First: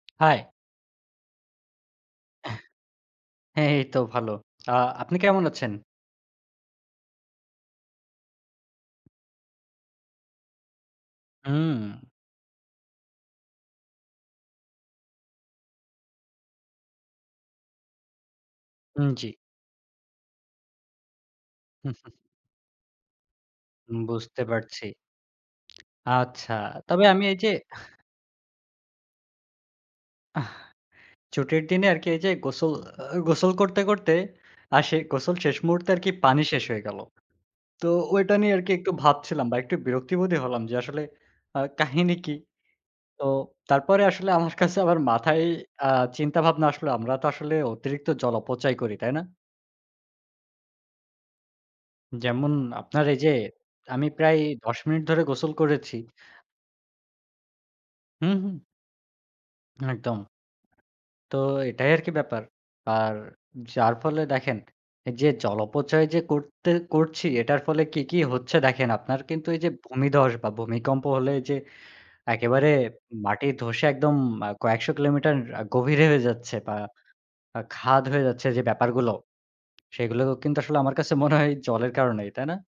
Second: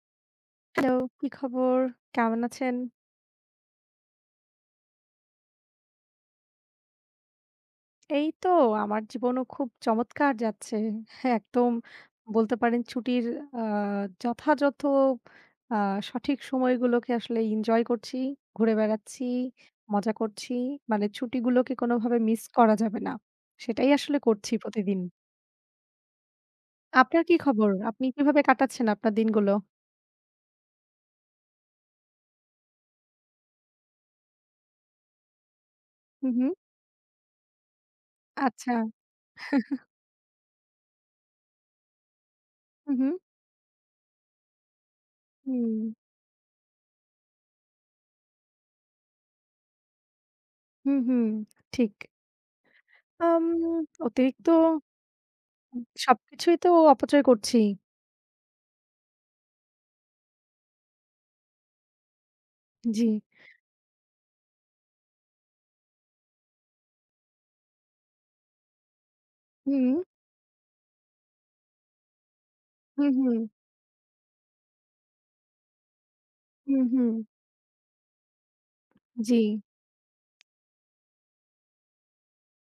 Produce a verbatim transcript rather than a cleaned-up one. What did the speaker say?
High. Hello, কি খবর? কেমন আছেন? হ্যাঁ, এই তো ভালো। আ আপনি কেমন আছেন? এই তো আমার জীবনও খুব চমৎকার যাচ্ছে। একদম হুম। বলতে পারেন ছুটির আ যথাযথ আ সঠিক সময়গুলোকে আসলে ইনজয় করছি, ঘুরে উম বেড়াচ্ছি, জি। মজা করছি। মানে ছুটিগুলোকে কোনভাবে মিস করা যাবে না। সেটাই উম আসলে বুঝতে করছি পারছি। প্রতিদিন। আচ্ছা। তবে আপনার আমি কি এই যে খবর? আপনি কীভাবে কাটাচ্ছেন আপনার দিনগুলো? আহ, ছুটির দিনে আরকি এই যে গোসল আ গোসল করতে, করতে আর সেই গোসল শেষ মুহূর্তে আরকি পানি উহুম। শেষ হয়ে গেলো। তো ওটা নিয়ে আরকি আচ্ছা। একটু ভাবছিলাম বা একটু বিরক্তিবোধই হলাম। যে আসলে আ কাহিনী কি? উহুম। তো তারপরে আসলে আমার কাছে আবার মাথায় আ হুম। চিন্তা ভাবনা আসলে আমরা তো আসলে অতিরিক্ত জল অপচয় করি, তাই না? হুম, হুম। ঠিক। যেমন, আপনার এই যে আম আমি প্রায় অতিরিক্ত দশ মিনিট ধরে গোসল করেছি। সবকিছুই তো অপচয় করছি। হি, হুম। একদম। তো এটাই আরকি ব্যাপার। আর জি। যার ফলে দেখেন যে জল অপচয় যে করতে করছি এটার ফলে কি, কি হচ্ছে দেখেন। আপনার কিন্তু এই যে হুম। ভূমিধ্বস বা ভূমিকম্প হলে যে একেবারে হুম, হুম। মাটি ধসে একদম আ কয়েকশো কিলোমিটার আ গভীরে হয়ে যাচ্ছে বা হুম, হুম। আ খাদ হয়ে যাচ্ছে যে ব্যাপারগুলো, জি। সেগুলো কিন্তু আসলে আমার কাছে মনে হয় জলের কারণেই, তাই না?